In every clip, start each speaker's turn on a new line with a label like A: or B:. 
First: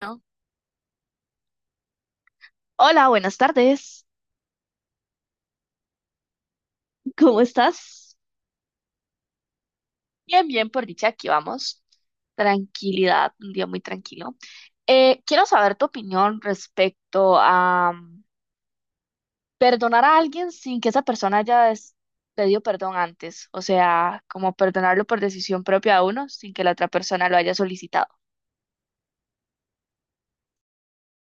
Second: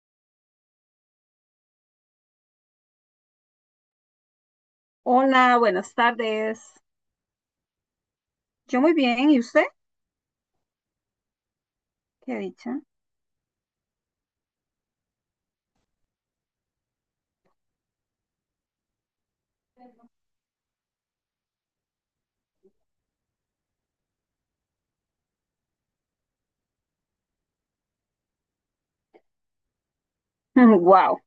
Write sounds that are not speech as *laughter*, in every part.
A: Bueno, hola, buenas tardes.
B: Hola, buenas tardes.
A: *laughs* ¿Cómo estás?
B: Yo muy bien, ¿y usted?
A: Bien, bien, por dicha, aquí vamos.
B: Qué dicha.
A: Tranquilidad, un día muy tranquilo. Quiero saber tu opinión respecto a perdonar a alguien sin que esa persona haya pedido perdón antes. O sea, como perdonarlo por decisión propia a uno sin que la otra persona lo haya solicitado.
B: *laughs* Wow,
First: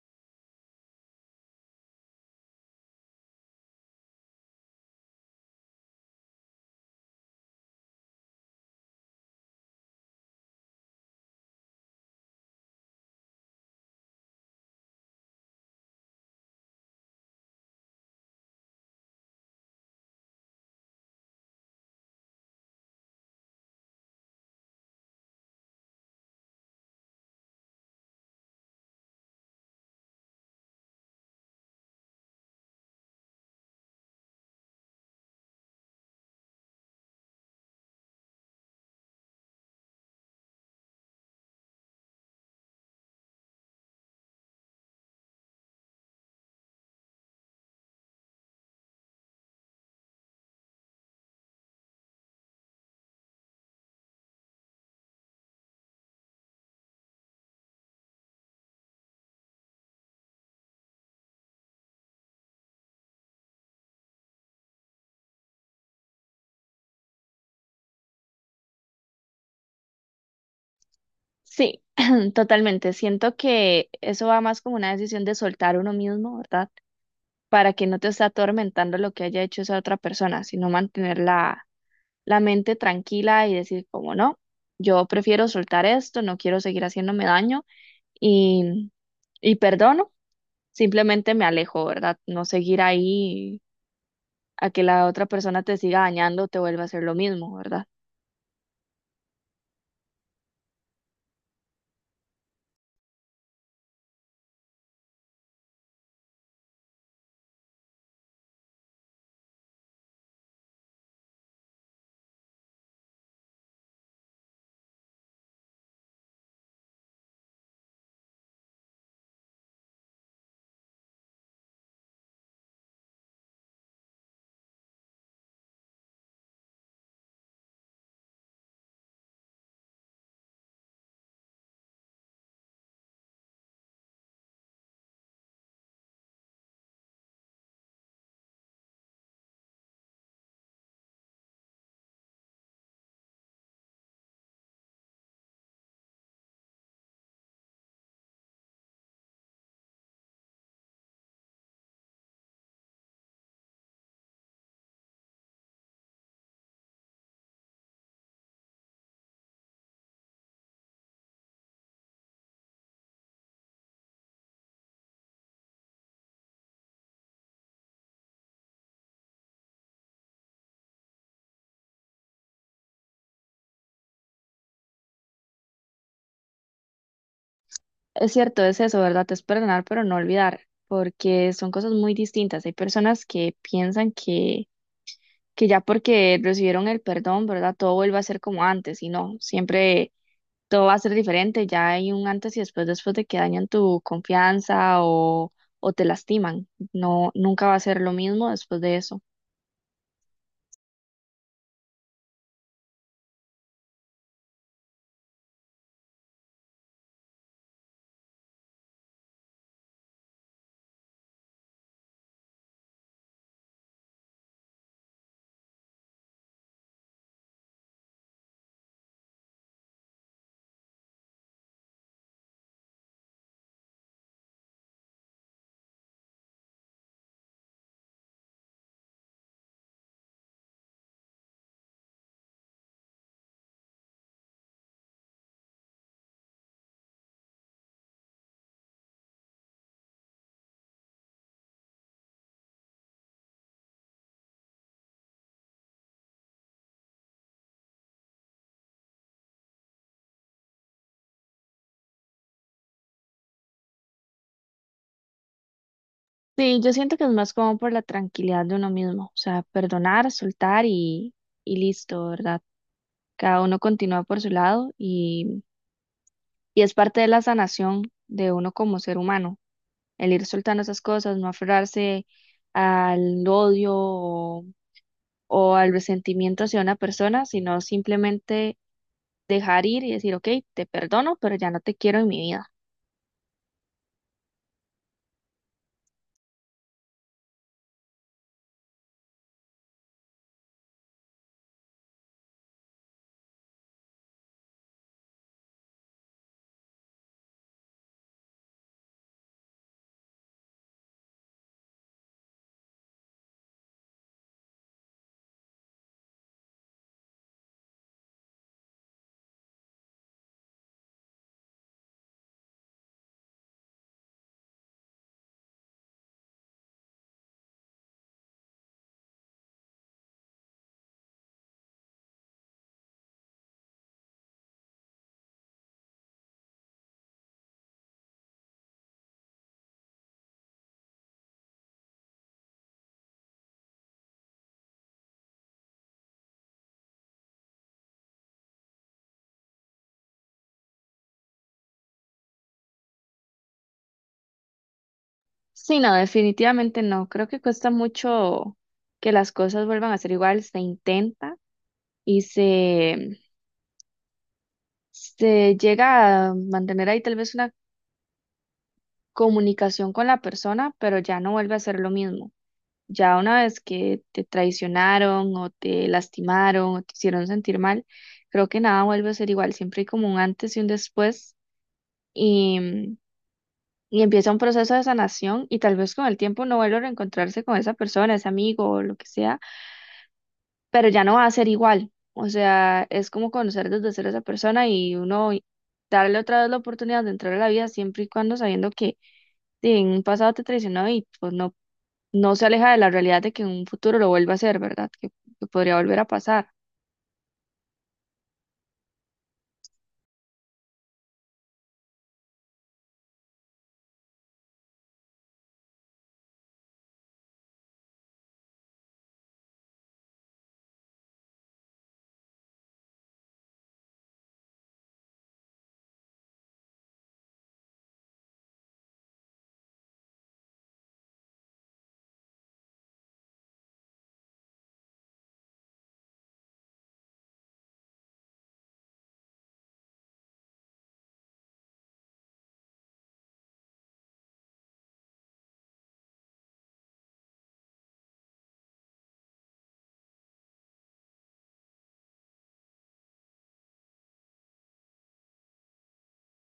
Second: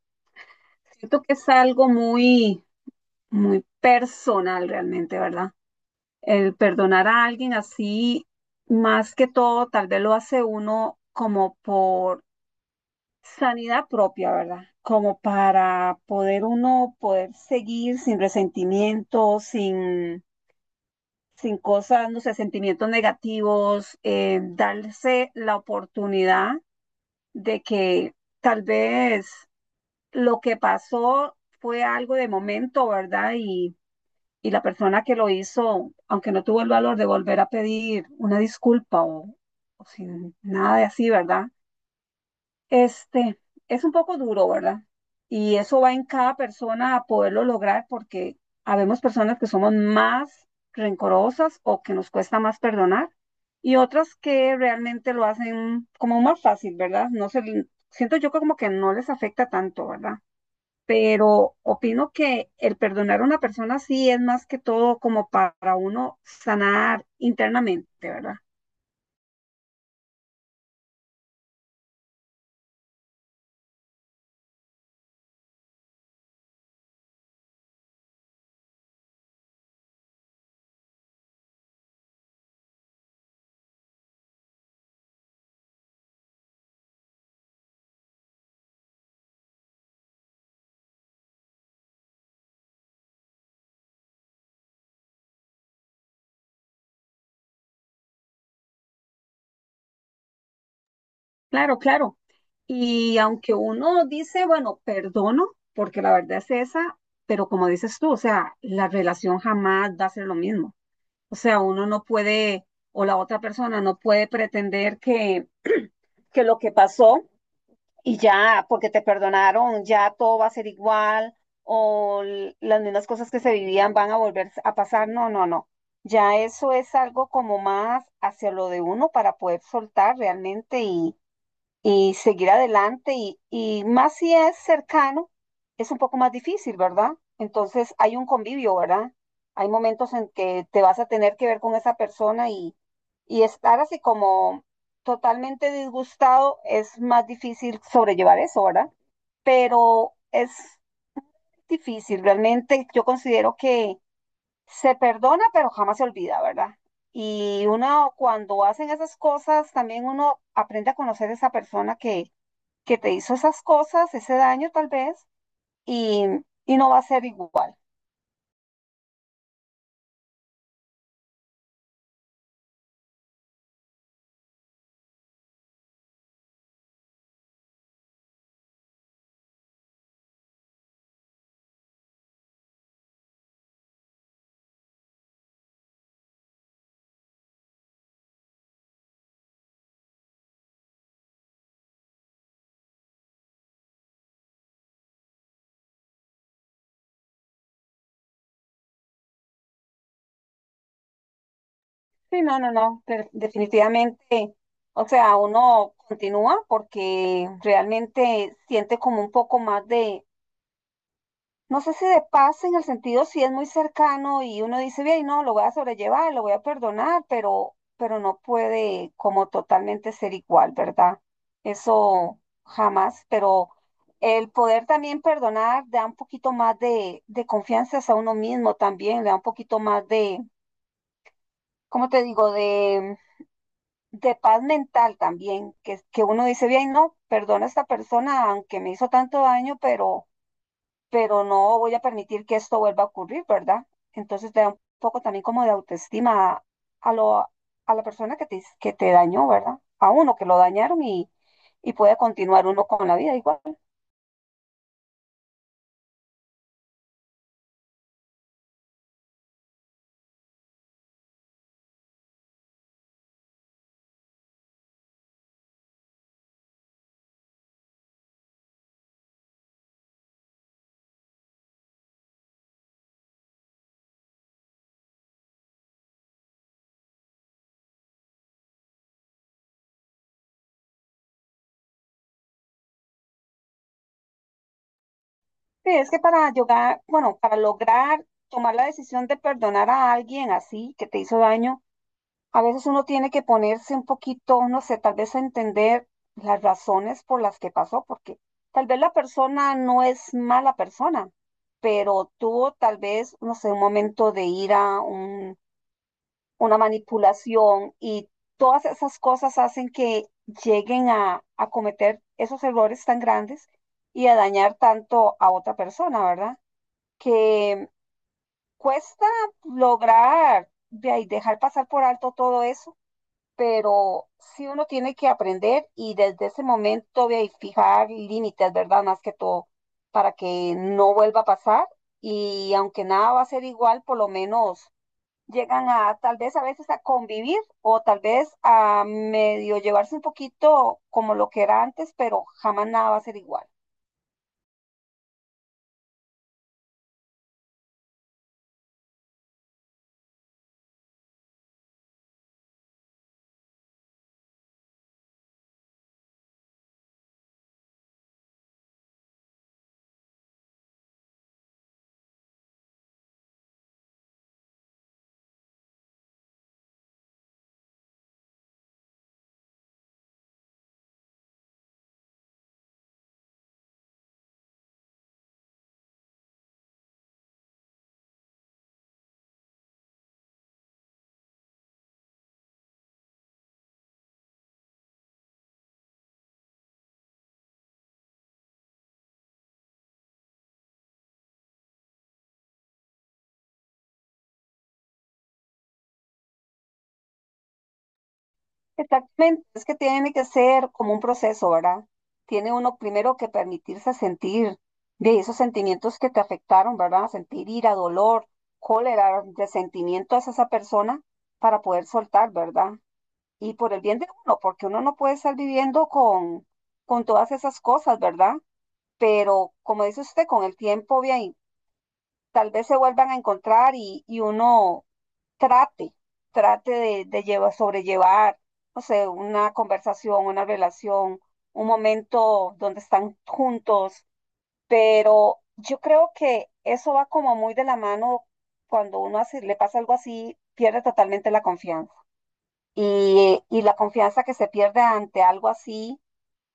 B: siento que es algo muy, muy personal realmente, ¿verdad? El perdonar a alguien así, más que todo, tal vez lo hace uno como por sanidad propia, ¿verdad? Como para poder uno poder seguir sin resentimiento, sin cosas, no sé, sentimientos negativos, darse la oportunidad de que tal vez lo que pasó fue algo de momento, ¿verdad? Y la persona que lo hizo, aunque no tuvo el valor de volver a pedir una disculpa o sin nada de así, ¿verdad? Este, es un poco duro, ¿verdad? Y eso va en cada persona a poderlo lograr porque habemos personas que somos más rencorosas o que nos cuesta más perdonar y otras que realmente lo hacen como más fácil, ¿verdad? No se, siento yo que como que no les afecta tanto, ¿verdad? Pero opino que el perdonar a una persona sí es más que todo como para uno sanar internamente, ¿verdad?
A: Sí, *clears throat* totalmente. Siento que eso va más como una decisión de soltar uno mismo, ¿verdad? Para que no te esté atormentando lo que haya hecho esa otra persona, sino mantener la mente tranquila y decir, como no, yo prefiero soltar esto, no quiero seguir haciéndome daño y, y perdono, simplemente me alejo, ¿verdad? No seguir ahí a que la otra persona te siga dañando, te vuelva a hacer lo mismo, ¿verdad?
B: Claro, claro. Y aunque uno dice, bueno, perdono, porque la verdad es esa, pero como dices tú, o sea, la relación jamás va a ser lo mismo. O sea, uno no puede, o la otra persona no puede pretender que lo que pasó y ya, porque te perdonaron, ya todo va a ser igual, o las mismas cosas que se vivían van a volver a pasar. No, no, no. Ya eso es algo como más hacia lo de uno para poder soltar realmente y seguir adelante y más si es cercano, es un poco más difícil, ¿verdad? Entonces hay un convivio, ¿verdad? Hay momentos en que te vas a tener que ver con esa persona y estar así como totalmente disgustado es más difícil sobrellevar eso, ¿verdad? Pero es difícil, realmente yo considero que se perdona, pero jamás se olvida, ¿verdad? Y uno cuando hacen esas cosas, también uno aprende a conocer a esa persona que te hizo esas cosas, ese daño tal vez, y, y no va a ser igual.
A: Es cierto, es eso, ¿verdad? Es perdonar, pero no olvidar, porque son cosas muy distintas. Hay personas que piensan que ya porque recibieron el perdón, ¿verdad? Todo vuelve a ser como antes y no, siempre todo va a ser diferente, ya hay un antes y después, después de que dañan tu confianza o te lastiman, no, nunca va a ser lo mismo después de eso.
B: Sí, no, no, no, pero definitivamente, o sea, uno continúa porque realmente siente como un poco más de, no sé si de paz en el sentido si es muy cercano y uno dice, bien, no, lo voy a sobrellevar, lo voy a perdonar, pero no puede como totalmente ser igual, ¿verdad? Eso jamás, pero el poder también perdonar da un poquito más de confianza a uno mismo también, le da un poquito más de, ¿cómo te digo? De paz mental también, que uno dice, bien, no, perdono a esta persona aunque me hizo tanto daño, pero no voy a permitir que esto vuelva a ocurrir, ¿verdad? Entonces te da un poco también como de autoestima a lo, a la persona que te dañó, ¿verdad? A uno que lo dañaron y puede continuar uno con la vida igual.
A: Sí, yo siento que es más como por la tranquilidad de uno mismo, o sea, perdonar, soltar y listo, ¿verdad? Cada uno continúa por su lado y es parte de la sanación de uno como ser humano. El ir soltando esas cosas, no aferrarse al odio o al resentimiento hacia una persona, sino simplemente dejar ir y decir, ok, te perdono, pero ya no te quiero en mi vida.
B: Sí, es que para llegar, bueno, para lograr tomar la decisión de perdonar a alguien así que te hizo daño, a veces uno tiene que ponerse un poquito, no sé, tal vez a entender las razones por las que pasó, porque tal vez la persona no es mala persona, pero tuvo tal vez, no sé, un momento de ira, una manipulación y todas esas cosas hacen que lleguen a cometer esos errores tan grandes y a dañar tanto a otra persona, ¿verdad? Que cuesta lograr de ahí, dejar pasar por alto todo eso, pero sí uno tiene que aprender y desde ese momento ve, y fijar límites, ¿verdad? Más que todo, para que no vuelva a pasar y aunque nada va a ser igual, por lo menos llegan a tal vez a veces a convivir o tal vez a medio llevarse un poquito como lo que era antes, pero jamás nada va a ser igual.
A: Sí, no, definitivamente no. Creo que cuesta mucho que las cosas vuelvan a ser igual, se intenta y se llega a mantener ahí tal vez una comunicación con la persona, pero ya no vuelve a ser lo mismo. Ya una vez que te traicionaron o te lastimaron o te hicieron sentir mal, creo que nada vuelve a ser igual. Siempre hay como un antes y un después y, y empieza un proceso de sanación y tal vez con el tiempo no vuelva a reencontrarse con esa persona, ese amigo o lo que sea, pero ya no va a ser igual. O sea, es como conocer desde cero a esa persona y uno darle otra vez la oportunidad de entrar a la vida siempre y cuando sabiendo que si en un pasado te traicionó y pues no se aleja de la realidad de que en un futuro lo vuelva a hacer, ¿verdad? Que podría volver a pasar.
B: Exactamente, es que tiene que ser como un proceso, ¿verdad? Tiene uno primero que permitirse sentir de esos sentimientos que te afectaron, ¿verdad? Sentir ira, dolor, cólera, resentimiento hacia esa persona para poder soltar, ¿verdad? Y por el bien de uno, porque uno no puede estar viviendo con todas esas cosas, ¿verdad? Pero como dice usted, con el tiempo, bien, tal vez se vuelvan a encontrar y uno trate, trate de llevar, sobrellevar, no sé, una conversación, una relación, un momento donde están juntos, pero yo creo que eso va como muy de la mano cuando uno le pasa algo así, pierde totalmente la confianza. Y la confianza que se pierde ante algo así,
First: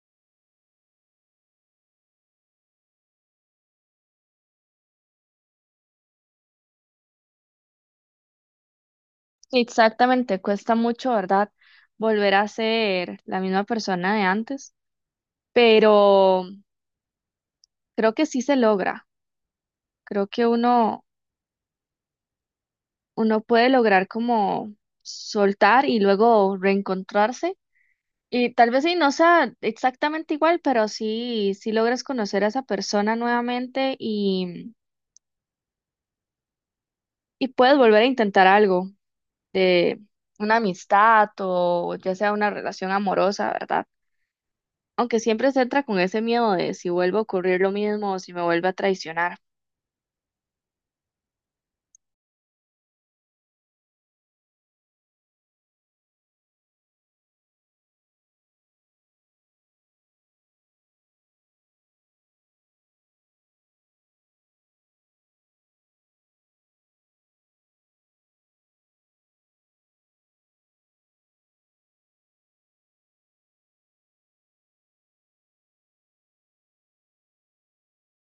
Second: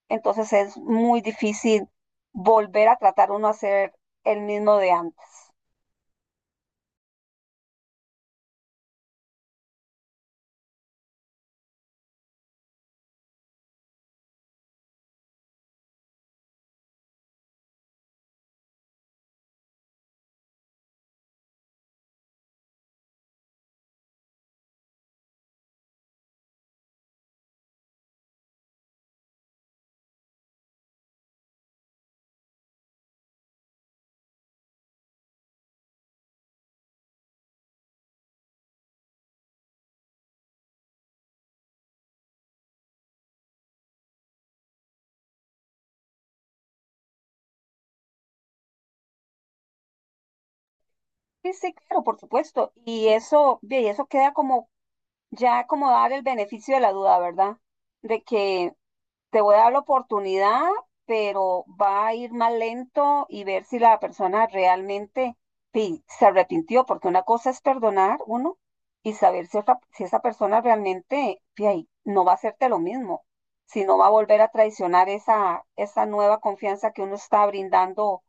B: entonces es muy difícil volver a tratar uno a ser el mismo de antes.
A: Sí, exactamente, cuesta mucho, ¿verdad? Volver a ser la misma persona de antes, pero creo que sí se logra. Creo que uno puede lograr como soltar y luego reencontrarse. Y tal vez sí no sea exactamente igual, pero sí, sí logras conocer a esa persona nuevamente y puedes volver a intentar algo de una amistad o ya sea una relación amorosa, ¿verdad? Aunque siempre se entra con ese miedo de si vuelve a ocurrir lo mismo o si me vuelve a traicionar.
B: Sí, sí, claro, por supuesto. Y eso, ve, y eso queda como ya como dar el beneficio de la duda, ¿verdad? De que te voy a dar la oportunidad, pero va a ir más lento y ver si la persona realmente sí, se arrepintió, porque una cosa es perdonar uno y saber si, si esa persona realmente sí, ahí, no va a hacerte lo mismo, si no va a volver a traicionar esa nueva confianza que uno está brindando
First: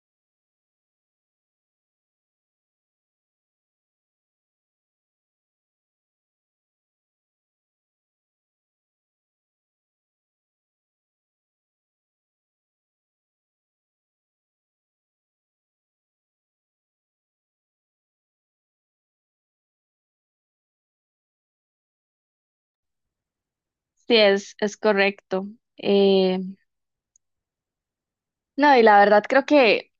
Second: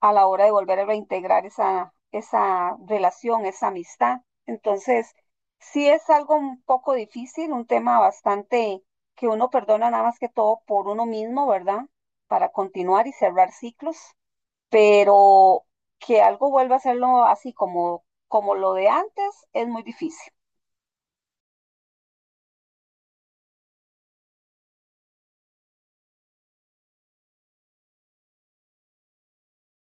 B: a la hora de volver a reintegrar esa relación, esa amistad. Entonces, sí es algo un poco difícil, un tema bastante que uno perdona nada más que todo por uno mismo, ¿verdad? Para continuar y cerrar ciclos, pero que algo vuelva a hacerlo así como, como lo de antes es muy difícil.
A: Sí, es correcto. Eh, no, y la verdad creo que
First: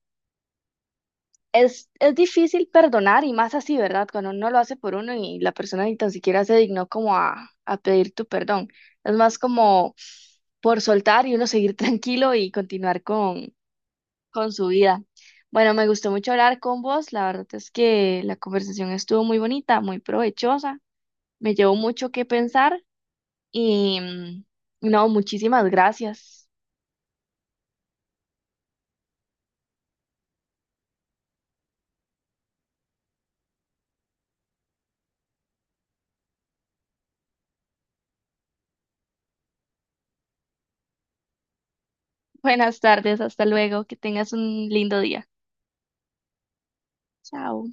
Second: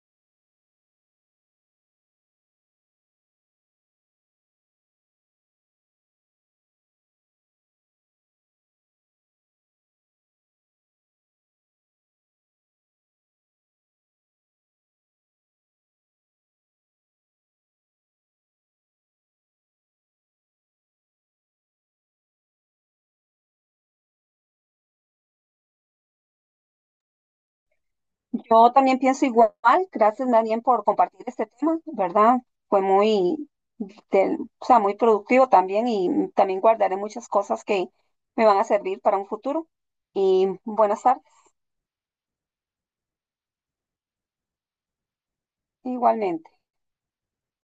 A: es difícil perdonar y más así, ¿verdad? Cuando uno lo hace por uno y la persona ni tan siquiera se dignó como a pedir tu perdón. Es más como por soltar y uno seguir *laughs* tranquilo y continuar con su vida. Bueno, me gustó mucho hablar con vos. La verdad es que la conversación estuvo muy bonita, muy provechosa. Me llevó mucho que pensar y no, muchísimas gracias.
B: Yo también pienso igual. Gracias, Daniel, por compartir este tema, ¿verdad? Fue muy, o sea, muy productivo también y también guardaré muchas cosas que me van a servir para un futuro. Y buenas tardes,
A: *laughs* Buenas tardes, hasta luego. Que tengas un lindo día.
B: igualmente.
A: Chao.